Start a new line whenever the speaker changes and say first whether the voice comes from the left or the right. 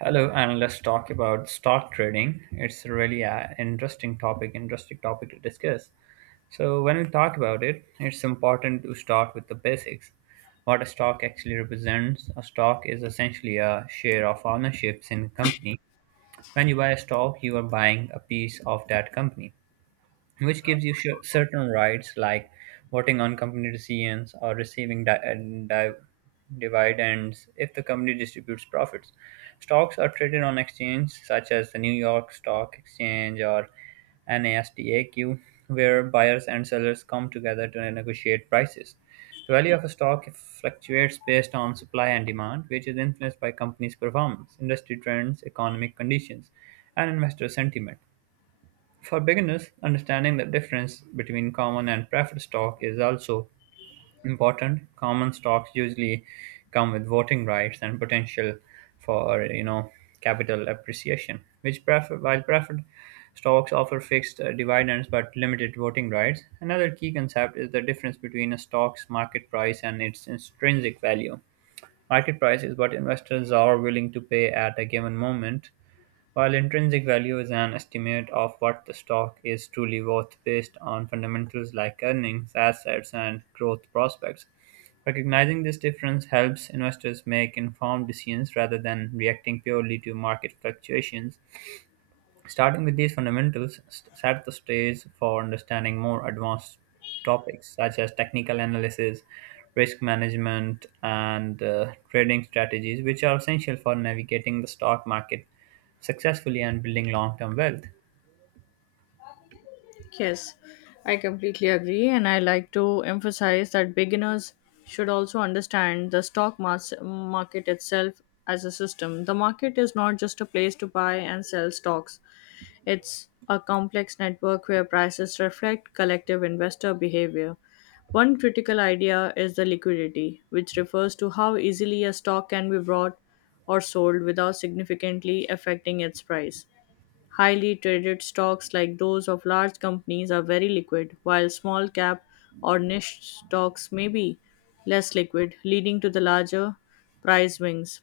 right: Hello, and let's talk about stock trading. It's really an interesting topic to discuss. So, when we talk about it, it's important to start with the basics. What a stock actually represents a stock is essentially a share of ownerships in a company. When you buy a stock, you are buying a piece of that company which gives you certain rights like voting on company decisions or receiving dividends if the company distributes profits. Stocks are traded on exchange such as the New York Stock Exchange or NASDAQ, where buyers and sellers come together to negotiate prices. The value of a stock fluctuates based on supply and demand, which is influenced by companies' performance, industry trends, economic conditions, and investor sentiment. For beginners, understanding the difference between common and preferred stock is also important. Common stocks usually come with voting rights and potential for capital appreciation, while preferred stocks offer fixed dividends but limited voting rights. Another key concept is the difference between a stock's market price and its intrinsic value. Market price is what investors are willing to pay at a given moment, while intrinsic value is an estimate of what the stock is truly worth based on fundamentals like earnings, assets, and growth prospects. Recognizing this difference helps investors make informed decisions rather than reacting purely to market fluctuations. Starting with these fundamentals set the stage for understanding more advanced topics such as technical analysis, risk management, and trading strategies, which are essential for navigating the stock market successfully and building long term wealth.
left: Yes, I completely agree, and I like to emphasize that beginners should also understand the stock market itself as a system. The market is not just a place to buy and sell stocks, it's a complex network where prices reflect collective investor behavior. One critical idea is the liquidity, which refers to how easily a stock can be bought or sold without significantly affecting its price. Highly traded stocks like those of large companies are very liquid, while small cap or niche stocks may be less liquid, leading to the larger price swings.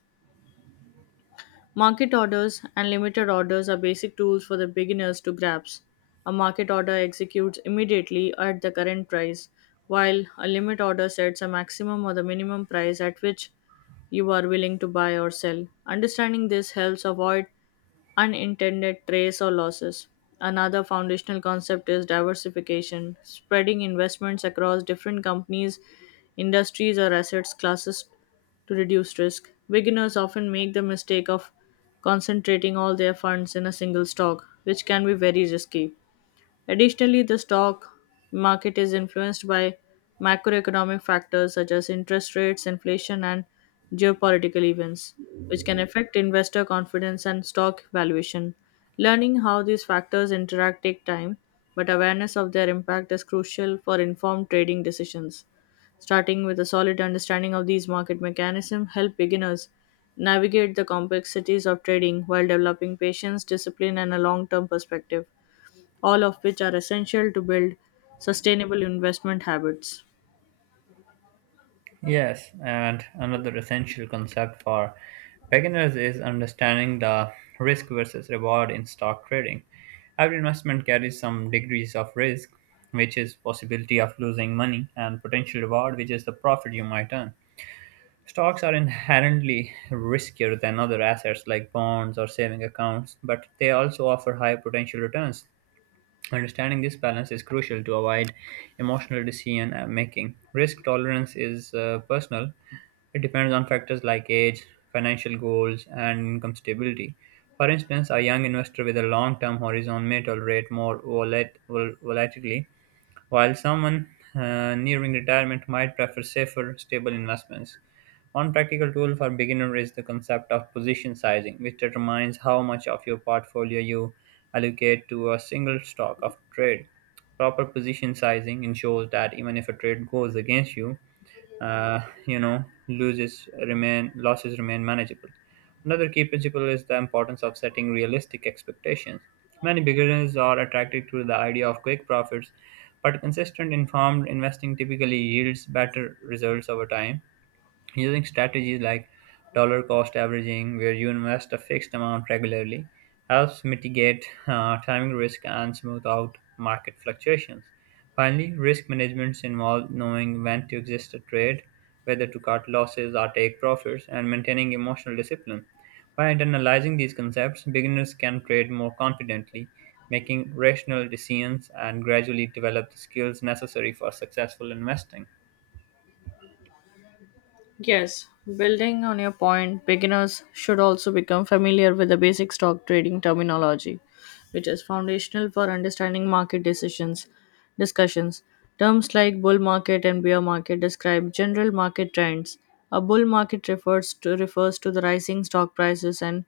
left: Market orders and limited orders are basic tools for the beginners to grasp. A market order executes immediately at the current price, while a limit order sets a maximum or the minimum price at which you are willing to buy or sell. Understanding this helps avoid unintended trades or losses. Another foundational concept is diversification, spreading investments across different companies, industries, or assets classes to reduce risk. Beginners often make the mistake of concentrating all their funds in a single stock, which can be very risky. Additionally, the stock market is influenced by macroeconomic factors such as interest rates, inflation, and geopolitical events, which can affect investor confidence and stock valuation. Learning how these factors interact take time, but awareness of their impact is crucial for informed trading decisions. Starting with a solid understanding of these market mechanisms help beginners navigate the complexities of trading while developing patience, discipline, and a long-term perspective, all of which are essential to build sustainable investment habits.
right: Yes, and another essential concept for beginners is understanding the risk versus reward in stock trading. Every investment carries some degrees of risk, which is possibility of losing money, and potential reward, which is the profit you might earn. Stocks are inherently riskier than other assets like bonds or saving accounts, but they also offer high potential returns. Understanding this balance is crucial to avoid emotional decision making. Risk tolerance is personal, it depends on factors like age, financial goals, and income stability. For instance, a young investor with a long term horizon may tolerate more volatility, while someone nearing retirement might prefer safer, stable investments. One practical tool for beginners is the concept of position sizing, which determines how much of your portfolio you allocate to a single stock of trade. Proper position sizing ensures that even if a trade goes against you, uh, you know loses remain losses remain manageable. Another key principle is the importance of setting realistic expectations. Many beginners are attracted to the idea of quick profits, but consistent informed investing typically yields better results over time. Using strategies like dollar cost averaging, where you invest a fixed amount regularly, helps mitigate timing risk and smooth out market fluctuations. Finally, risk management involves knowing when to exit a trade, whether to cut losses or take profits, and maintaining emotional discipline. By internalizing these concepts, beginners can trade more confidently, making rational decisions, and gradually develop the skills necessary for successful investing.
left: Yes, building on your point, beginners should also become familiar with the basic stock trading terminology, which is foundational for understanding market decisions discussions. Terms like bull market and bear market describe general market trends. A bull market refers to the rising stock prices and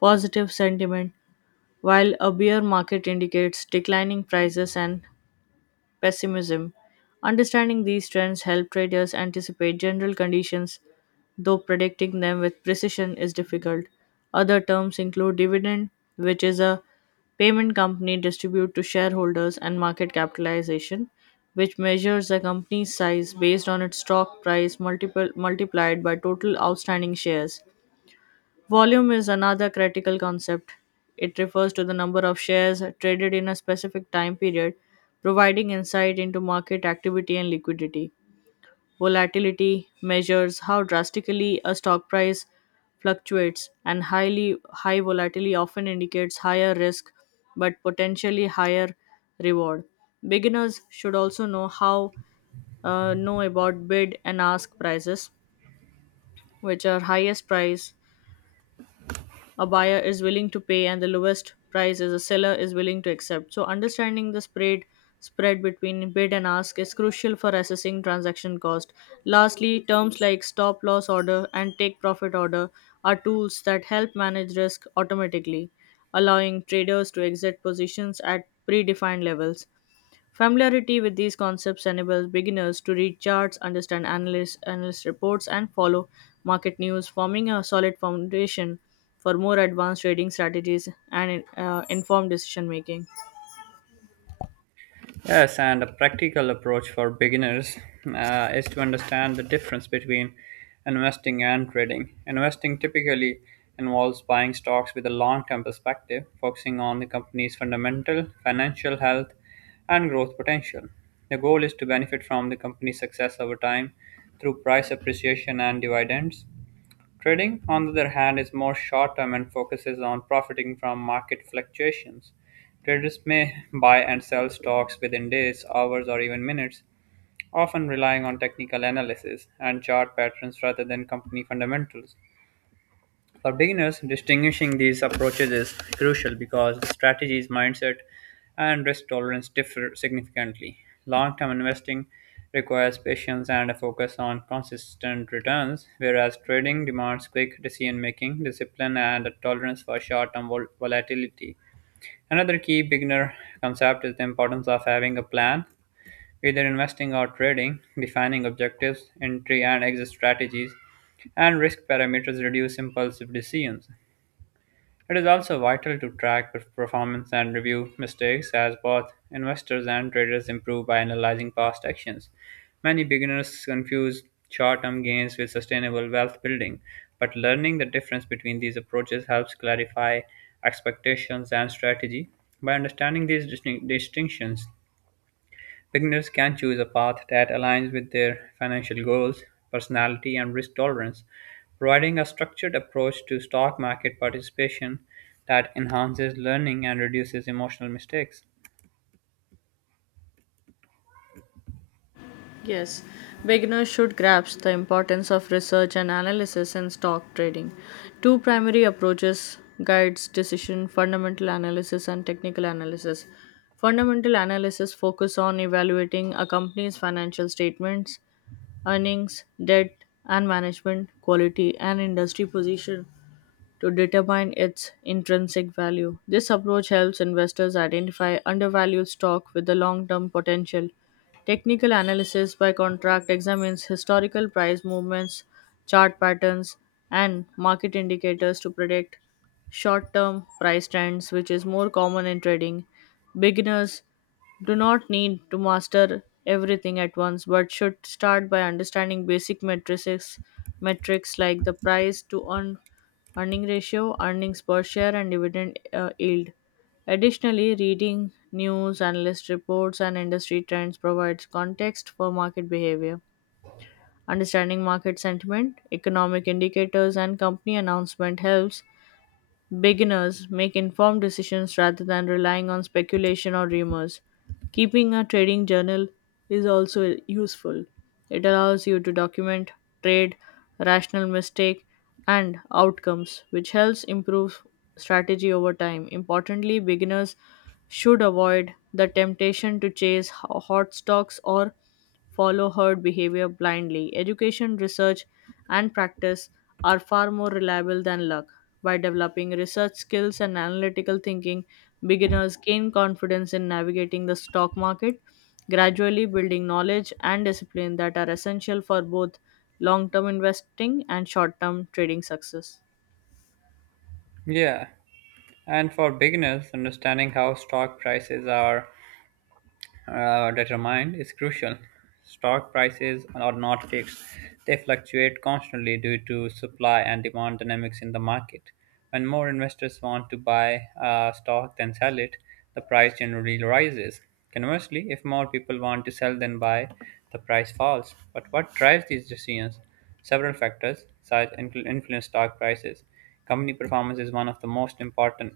left: positive sentiment, while a bear market indicates declining prices and pessimism. Understanding these trends help traders anticipate general conditions, though predicting them with precision is difficult. Other terms include dividend, which is a payment company distribute to shareholders, and market capitalization, which measures a company's size based on its stock price multiplied by total outstanding shares. Volume is another critical concept. It refers to the number of shares traded in a specific time period, providing insight into market activity and liquidity. Volatility measures how drastically a stock price fluctuates, and high volatility often indicates higher risk but potentially higher reward. Beginners should also know about bid and ask prices, which are highest price a buyer is willing to pay and the lowest price is a seller is willing to accept. So understanding the spread between bid and ask is crucial for assessing transaction cost. Lastly, terms like stop loss order and take profit order are tools that help manage risk automatically, allowing traders to exit positions at predefined levels. Familiarity with these concepts enables beginners to read charts, understand analyst reports, and follow market news, forming a solid foundation for more advanced trading strategies and informed decision making.
right: Yes, and a practical approach for beginners is to understand the difference between investing and trading. Investing typically involves buying stocks with a long term perspective, focusing on the company's fundamental, financial health, and growth potential. The goal is to benefit from the company's success over time through price appreciation and dividends. Trading, on the other hand, is more short-term and focuses on profiting from market fluctuations. Traders may buy and sell stocks within days, hours, or even minutes, often relying on technical analysis and chart patterns rather than company fundamentals. For beginners, distinguishing these approaches is crucial because strategies, mindset, and risk tolerance differ significantly. Long term investing requires patience and a focus on consistent returns, whereas trading demands quick decision making, discipline, and a tolerance for short term volatility. Another key beginner concept is the importance of having a plan, either investing or trading, defining objectives, entry and exit strategies, and risk parameters reduce impulsive decisions. It is also vital to track performance and review mistakes as both investors and traders improve by analyzing past actions. Many beginners confuse short term gains with sustainable wealth building, but learning the difference between these approaches helps clarify expectations and strategy. By understanding these distinctions, beginners can choose a path that aligns with their financial goals, personality, and risk tolerance, providing a structured approach to stock market participation that enhances learning and reduces emotional mistakes.
left: Yes, beginners should grasp the importance of research and analysis in stock trading. Two primary approaches guides decision fundamental analysis and technical analysis. Fundamental analysis focus on evaluating a company's financial statements earnings, debt and management, quality and industry position to determine its intrinsic value. This approach helps investors identify undervalued stock with the long term potential. Technical analysis by contract examines historical price movements, chart patterns, and market indicators to predict short term price trends, which is more common in trading. Beginners do not need to master everything at once but should start by understanding basic matrices metrics like the price to earning ratio, earnings per share, and dividend yield. Additionally, reading news, analyst reports, and industry trends provides context for market behavior. Understanding market sentiment, economic indicators, and company announcement helps beginners make informed decisions rather than relying on speculation or rumors. Keeping a trading journal is also useful. It allows you to document trade, rational mistake, and outcomes, which helps improve strategy over time. Importantly, beginners should avoid the temptation to chase hot stocks or follow herd behavior blindly. Education, research, and practice are far more reliable than luck. By developing research skills and analytical thinking, beginners gain confidence in navigating the stock market, gradually building knowledge and discipline that are essential for both long term investing and short term trading success.
right: Yeah, and for beginners, understanding how stock prices are determined is crucial. Stock prices are not fixed, they fluctuate constantly due to supply and demand dynamics in the market. When more investors want to buy a stock than sell it, the price generally rises. Conversely, if more people want to sell than buy, the price falls. But what drives these decisions? Several factors such influence stock prices. Company performance is one of the most important.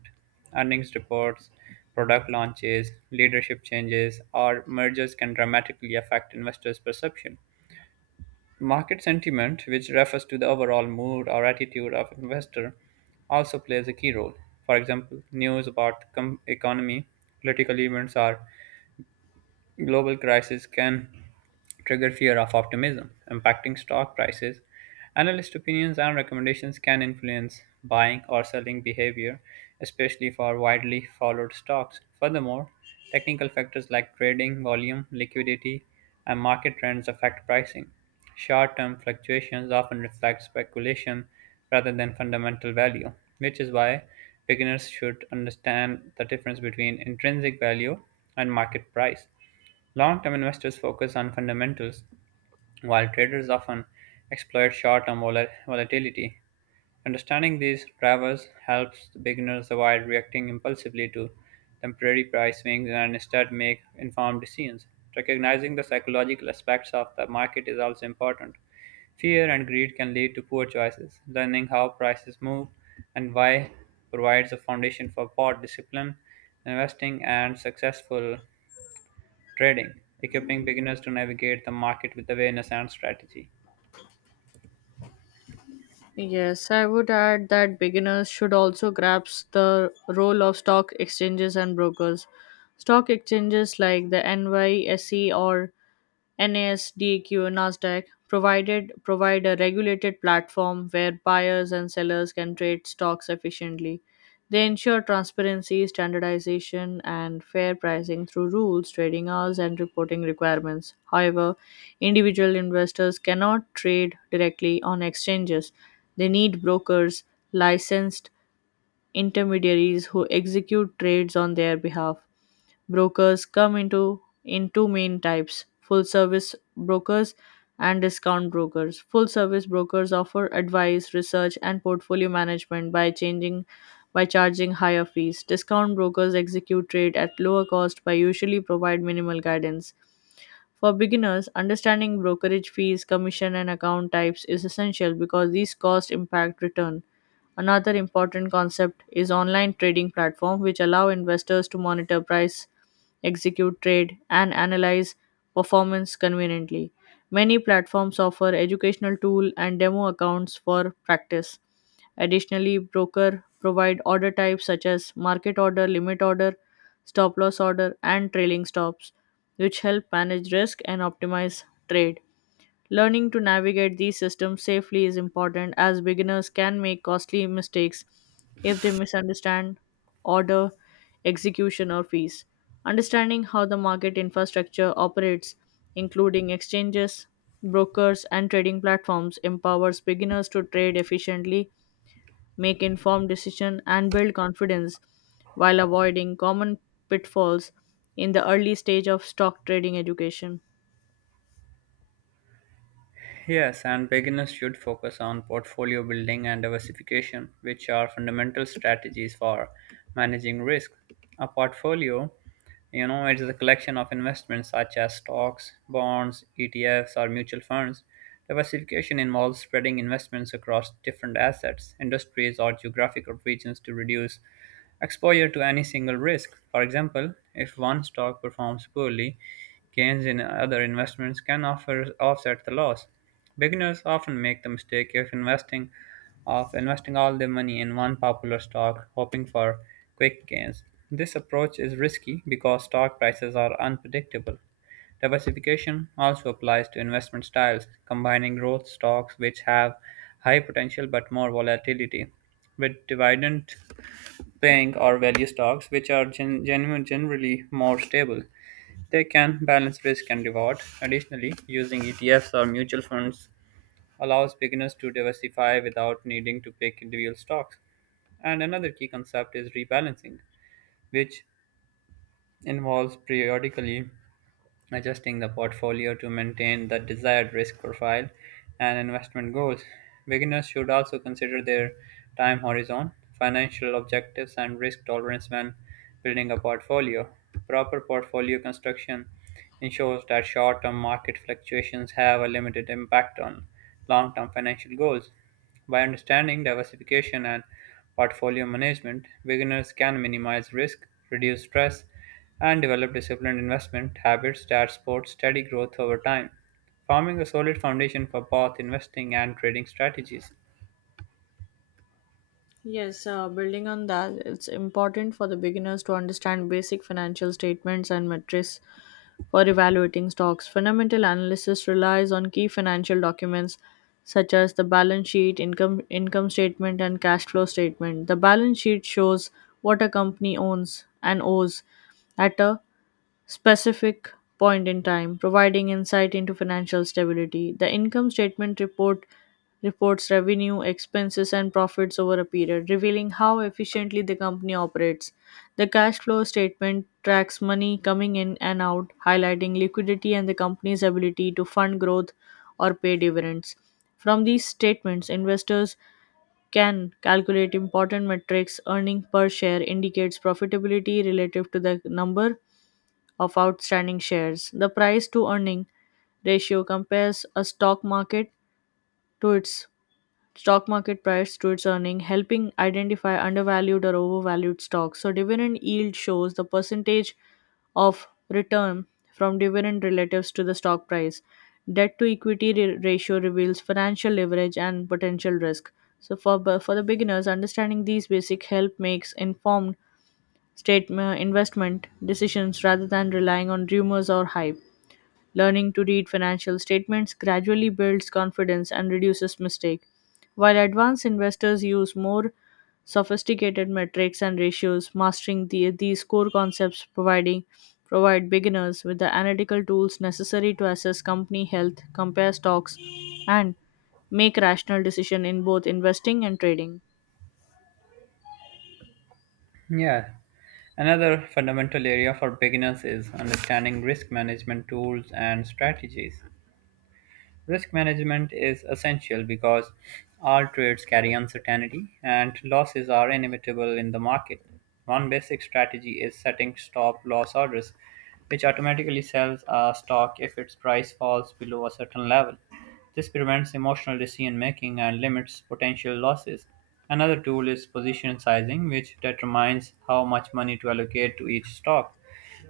right: Earnings reports, product launches, leadership changes, or mergers can dramatically affect investors' perception. Market sentiment, which refers to the overall mood or attitude of investor, also plays a key role. For example, news about economy, political events, or global crisis can trigger fear of optimism, impacting stock prices. Analyst opinions and recommendations can influence buying or selling behavior, especially for widely followed stocks. Furthermore, technical factors like trading volume, liquidity, and market trends affect pricing. Short term fluctuations often reflect speculation rather than fundamental value, which is why beginners should understand the difference between intrinsic value and market price. Long-term investors focus on fundamentals, while traders often exploit short-term volatility. Understanding these drivers helps beginners avoid reacting impulsively to temporary price swings and instead make informed decisions. Recognizing the psychological aspects of the market is also important. Fear and greed can lead to poor choices. Learning how prices move and why provides a foundation for both discipline, investing, and successful trading, equipping beginners to navigate the market with awareness and strategy.
left: Yes, I would add that beginners should also grasp the role of stock exchanges and brokers. Stock exchanges like the NYSE or Nasdaq provide a regulated platform where buyers and sellers can trade stocks efficiently. They ensure transparency, standardization, and fair pricing through rules, trading hours, and reporting requirements. However, individual investors cannot trade directly on exchanges. They need brokers, licensed intermediaries who execute trades on their behalf. Brokers come into in two main types: full service brokers and discount brokers. Full service brokers offer advice, research and portfolio management by charging higher fees. Discount brokers execute trade at lower cost by usually provide minimal guidance. For beginners, understanding brokerage fees, commission and account types is essential because these costs impact return. Another important concept is online trading platform which allow investors to monitor price, execute trade and analyze performance conveniently. Many platforms offer educational tool and demo accounts for practice. Additionally, broker provide order types such as market order, limit order, stop loss order and trailing stops which help manage risk and optimize trade. Learning to navigate these systems safely is important as beginners can make costly mistakes if they misunderstand order, execution, or fees. Understanding how the market infrastructure operates, including exchanges, brokers, and trading platforms, empowers beginners to trade efficiently, make informed decisions, and build confidence while avoiding common pitfalls in the early stage of stock trading education.
right: Yes, and beginners should focus on portfolio building and diversification, which are fundamental strategies for managing risk. A portfolio, it is a collection of investments such as stocks, bonds, ETFs, or mutual funds. Diversification involves spreading investments across different assets, industries, or geographical regions to reduce exposure to any single risk. For example, if one stock performs poorly, gains in other investments can offset the loss. Beginners often make the mistake of investing all their money in one popular stock, hoping for quick gains. This approach is risky because stock prices are unpredictable. Diversification also applies to investment styles, combining growth stocks which have high potential but more volatility with dividend paying or value stocks which are generally more stable. They can balance risk and reward. Additionally, using ETFs or mutual funds allows beginners to diversify without needing to pick individual stocks. And another key concept is rebalancing, which involves periodically adjusting the portfolio to maintain the desired risk profile and investment goals. Beginners should also consider their time horizon, financial objectives, and risk tolerance when building a portfolio. Proper portfolio construction ensures that short term market fluctuations have a limited impact on long term financial goals. By understanding diversification and portfolio management, beginners can minimize risk, reduce stress, and develop disciplined investment habits that support steady growth over time, forming a solid foundation for both investing and trading strategies.
left: Yes, building on that, it's important for the beginners to understand basic financial statements and metrics for evaluating stocks. Fundamental analysis relies on key financial documents such as the balance sheet, income statement, and cash flow statement. The balance sheet shows what a company owns and owes at a specific point in time, providing insight into financial stability. The income statement reports revenue, expenses, and profits over a period, revealing how efficiently the company operates. The cash flow statement tracks money coming in and out, highlighting liquidity and the company's ability to fund growth or pay dividends. From these statements, investors can calculate important metrics. Earning per share indicates profitability relative to the number of outstanding shares. The price to earning ratio compares a stock market to its stock market price to its earning, helping identify undervalued or overvalued stocks. So dividend yield shows the percentage of return from dividend relatives to the stock price. Debt to equity ratio reveals financial leverage and potential risk. So for the beginners, understanding these basic help makes informed state investment decisions rather than relying on rumors or hype. Learning to read financial statements gradually builds confidence and reduces mistake. While advanced investors use more sophisticated metrics and ratios, mastering these core concepts providing provide beginners with the analytical tools necessary to assess company health, compare stocks, and make rational decision in both investing and trading.
right: Yeah. Another fundamental area for beginners is understanding risk management tools and strategies. Risk management is essential because all trades carry uncertainty and losses are inevitable in the market. One basic strategy is setting stop loss orders, which automatically sells a stock if its price falls below a certain level. This prevents emotional decision making and limits potential losses. Another tool is position sizing, which determines how much money to allocate to each stock.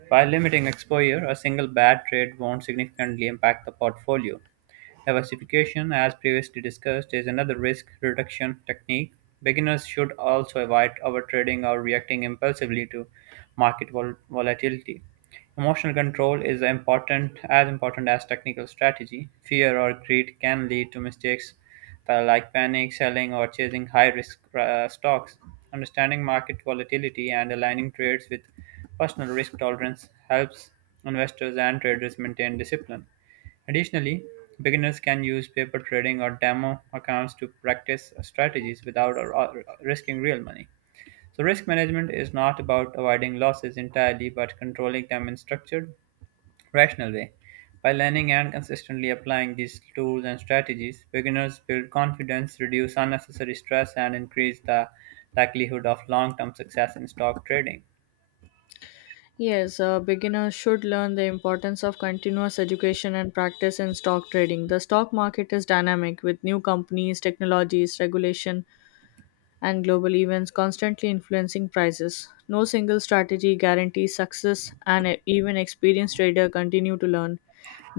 right: By limiting exposure, a single bad trade won't significantly impact the portfolio. Diversification, as previously discussed, is another risk reduction technique. Beginners should also avoid overtrading or reacting impulsively to market volatility. Emotional control is important as technical strategy. Fear or greed can lead to mistakes like panic selling or chasing high-risk stocks. Understanding market volatility and aligning trades with personal risk tolerance helps investors and traders maintain discipline. Additionally, beginners can use paper trading or demo accounts to practice strategies without risking real money. So, risk management is not about avoiding losses entirely but controlling them in structured rational way. By learning and consistently applying these tools and strategies, beginners build confidence, reduce unnecessary stress, and increase the likelihood of long term success in stock trading.
left: Yes, a beginner should learn the importance of continuous education and practice in stock trading. The stock market is dynamic with new companies, technologies, regulation, and global events constantly influencing prices. No single strategy guarantees success, and even experienced traders continue to learn.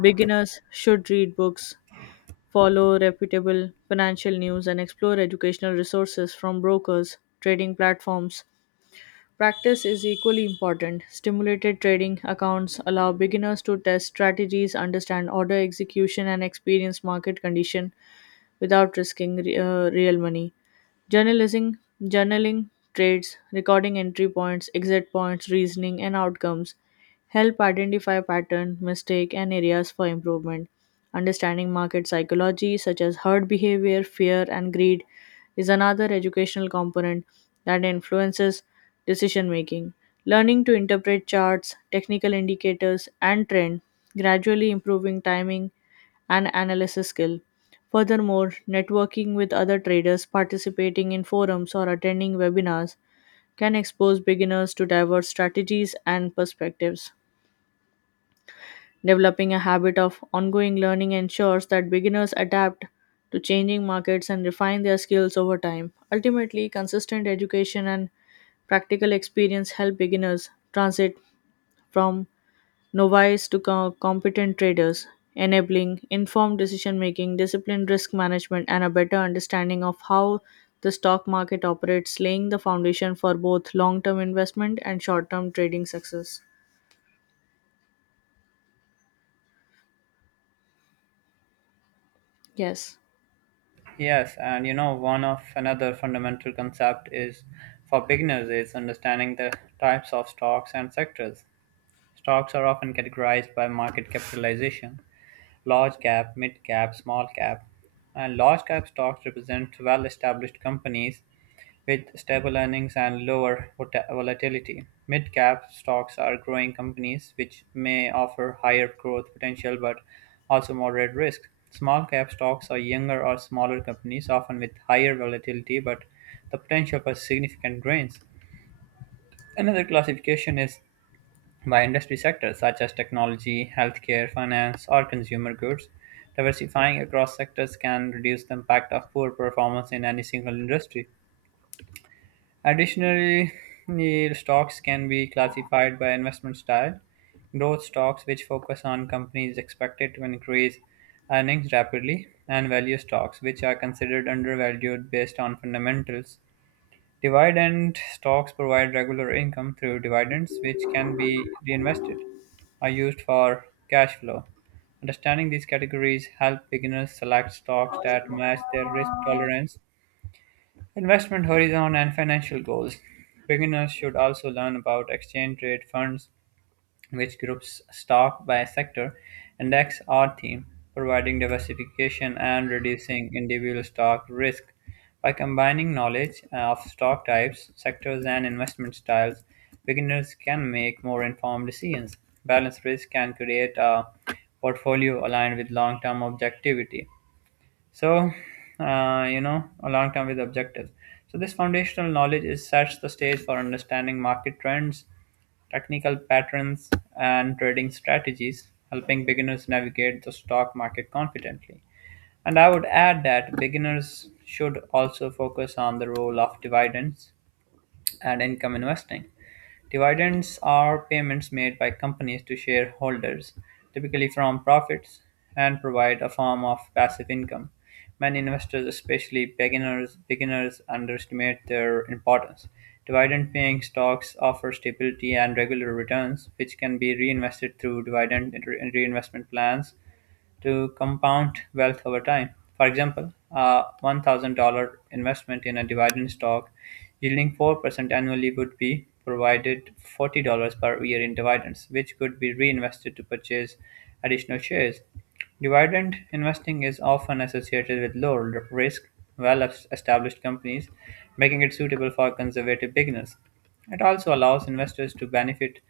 left: Beginners should read books, follow reputable financial news, and explore educational resources from brokers, trading platforms. Practice is equally important. Stimulated trading accounts allow beginners to test strategies, understand order execution, and experience market condition without risking real money. Journalism, journaling trades, recording entry points, exit points, reasoning, and outcomes help identify pattern, mistake, and areas for improvement. Understanding market psychology, such as herd behavior, fear, and greed, is another educational component that influences decision making. Learning to interpret charts, technical indicators, and trend, gradually improving timing and analysis skill. Furthermore, networking with other traders, participating in forums, or attending webinars can expose beginners to diverse strategies and perspectives. Developing a habit of ongoing learning ensures that beginners adapt to changing markets and refine their skills over time. Ultimately, consistent education and practical experience help beginners transit from novice to competent traders, enabling informed decision making, disciplined risk management, and a better understanding of how the stock market operates, laying the foundation for both long term investment and short term trading success. Yes.
right: Yes, and you know, one of another fundamental concept is for beginners is understanding the types of stocks and sectors. Stocks are often categorized by market capitalization: large cap, mid cap, small cap. And large cap stocks represent well-established companies with stable earnings and lower volatility. Mid cap stocks are growing companies which may offer higher growth potential but also moderate risk. Small cap stocks are younger or smaller companies, often with higher volatility but the potential for significant gains. Another classification is by industry sectors such as technology, healthcare, finance, or consumer goods. Diversifying across sectors can reduce the impact of poor performance in any single industry. Additionally, the stocks can be classified by investment style. Growth stocks, which focus on companies expected to increase earnings rapidly, and value stocks, which are considered undervalued based on fundamentals. Dividend stocks provide regular income through dividends, which can be reinvested or used for cash flow. Understanding these categories help beginners select stocks that match their risk tolerance, investment horizon, and financial goals. Beginners should also learn about exchange rate funds, which groups stock by sector, index, or theme, providing diversification and reducing individual stock risk. By combining knowledge of stock types, sectors, and investment styles, beginners can make more informed decisions. Balanced risk can create a portfolio aligned with long term objectivity. So, a long term with objectives. So, this foundational knowledge is sets the stage for understanding market trends, technical patterns, and trading strategies, helping beginners navigate the stock market confidently. And I would add that beginners should also focus on the role of dividends and income investing. Dividends are payments made by companies to shareholders, typically from profits, and provide a form of passive income. Many investors, especially beginners underestimate their importance. Dividend paying stocks offer stability and regular returns, which can be reinvested through dividend reinvestment plans to compound wealth over time. For example, a $1,000 investment in a dividend stock yielding 4% annually would be provided $40 per year in dividends, which could be reinvested to purchase additional shares. Dividend investing is often associated with risk, established companies, making it suitable for conservative beginners. It also allows investors to benefit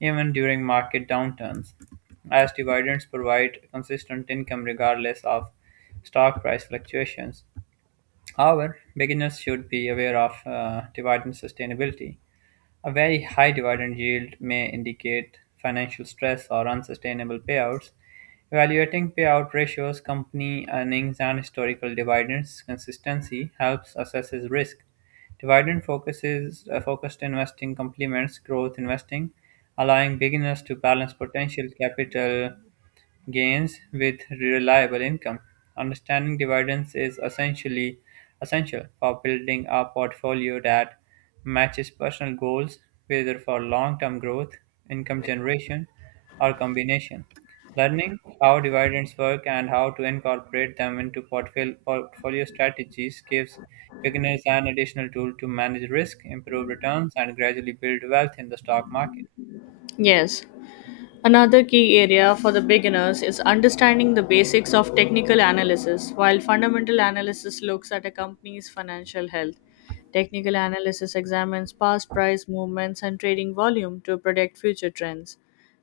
right: even during market downturns, as dividends provide consistent income regardless of stock price fluctuations. However, beginners should be aware of dividend sustainability. A very high dividend yield may indicate financial stress or unsustainable payouts. Evaluating payout ratios, company earnings, and historical dividends consistency helps assesses risk. Dividend focuses focused investing complements growth investing, allowing beginners to balance potential capital gains with reliable income. Understanding dividends is essential for building a portfolio that matches personal goals, whether for long-term growth, income generation, or combination. Learning how dividends work and how to incorporate them into portfolio strategies gives beginners an additional tool to manage risk, improve returns, and gradually build wealth in the stock market.
left: Yes. Another key area for the beginners is understanding the basics of technical analysis. While fundamental analysis looks at a company's financial health, technical analysis examines past price movements and trading volume to predict future trends.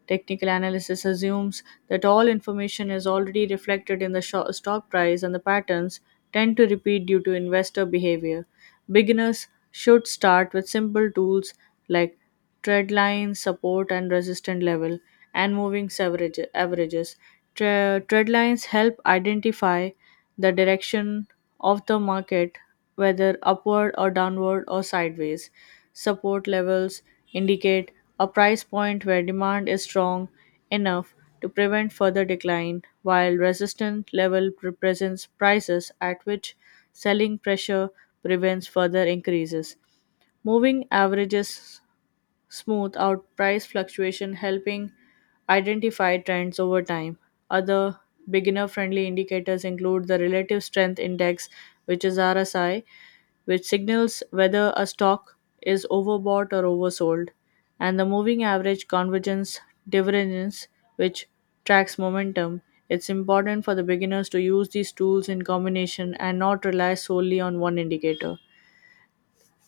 left: Technical analysis assumes that all information is already reflected in the stock price and the patterns tend to repeat due to investor behavior. Beginners should start with simple tools like trend lines, support and resistance level, and averages. Trend lines help identify the direction of the market, whether upward or downward or sideways. Support levels indicate a price point where demand is strong enough to prevent further decline, while resistance level represents prices at which selling pressure prevents further increases. Moving averages smooth out price fluctuation, helping identify trends over time. Other beginner friendly indicators include the relative strength index, which is RSI, which signals whether a stock is overbought or oversold, and the moving average convergence divergence, which tracks momentum. It's important for the beginners to use these tools in combination and not rely solely on one indicator.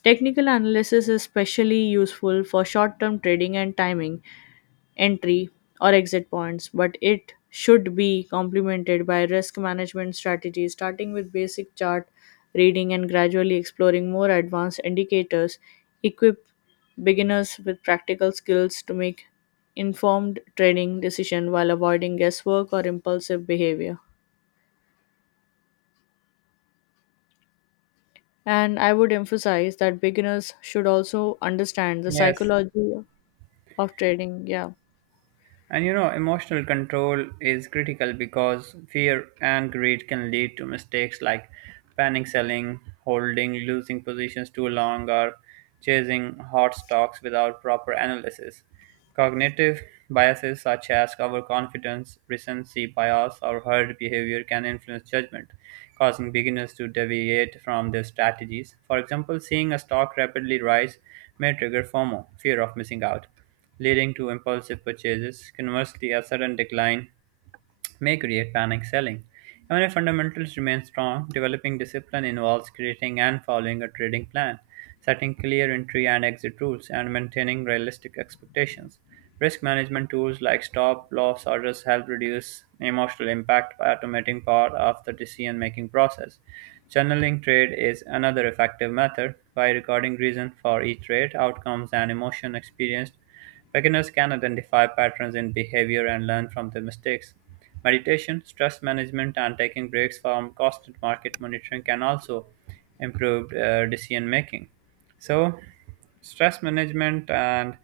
left: Technical analysis is especially useful for short term trading and timing, entry or exit points, but it should be complemented by risk management strategies, starting with basic chart reading and gradually exploring more advanced indicators. Equip beginners with practical skills to make informed trading decisions while avoiding guesswork or impulsive behavior. And I would emphasize that beginners should also understand the
right: Yes,
left: psychology of trading. Yeah.
right: and you know, emotional control is critical because fear and greed can lead to mistakes like panic selling, holding losing positions too long, or chasing hot stocks without proper analysis. Cognitive biases such as overconfidence, recency bias, or herd behavior can influence judgment, causing beginners to deviate from their strategies. For example, seeing a stock rapidly rise may trigger FOMO, fear of missing out leading to impulsive purchases. Conversely, a sudden decline may create panic selling. Even if fundamentals remain strong, developing discipline involves creating and following a trading plan, setting clear entry and exit rules, and maintaining realistic expectations. Risk management tools like stop loss orders help reduce emotional impact by automating part of the decision making process. Channeling trade is another effective method by recording reason for each trade, outcomes, and emotion experienced. Beginners can identify patterns in behavior and learn from their mistakes. Meditation, stress management, and taking breaks from constant market monitoring can also improve decision making. So, stress management and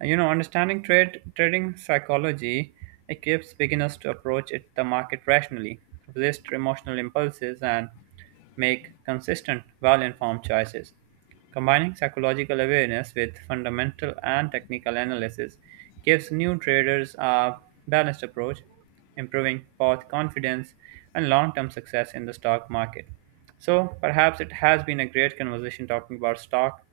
right: understanding trade trading psychology equips beginners to approach it the market rationally, resist emotional impulses, and make consistent, well-informed choices. Combining psychological awareness with fundamental and technical analysis gives new traders a balanced approach, improving both confidence and long-term success in the stock market. So perhaps it has been a great conversation talking about stock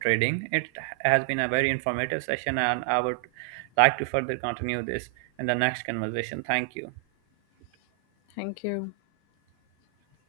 right: trading. It has been a very informative session and I would like to further continue this in the next conversation. Thank you.
left: Thank you.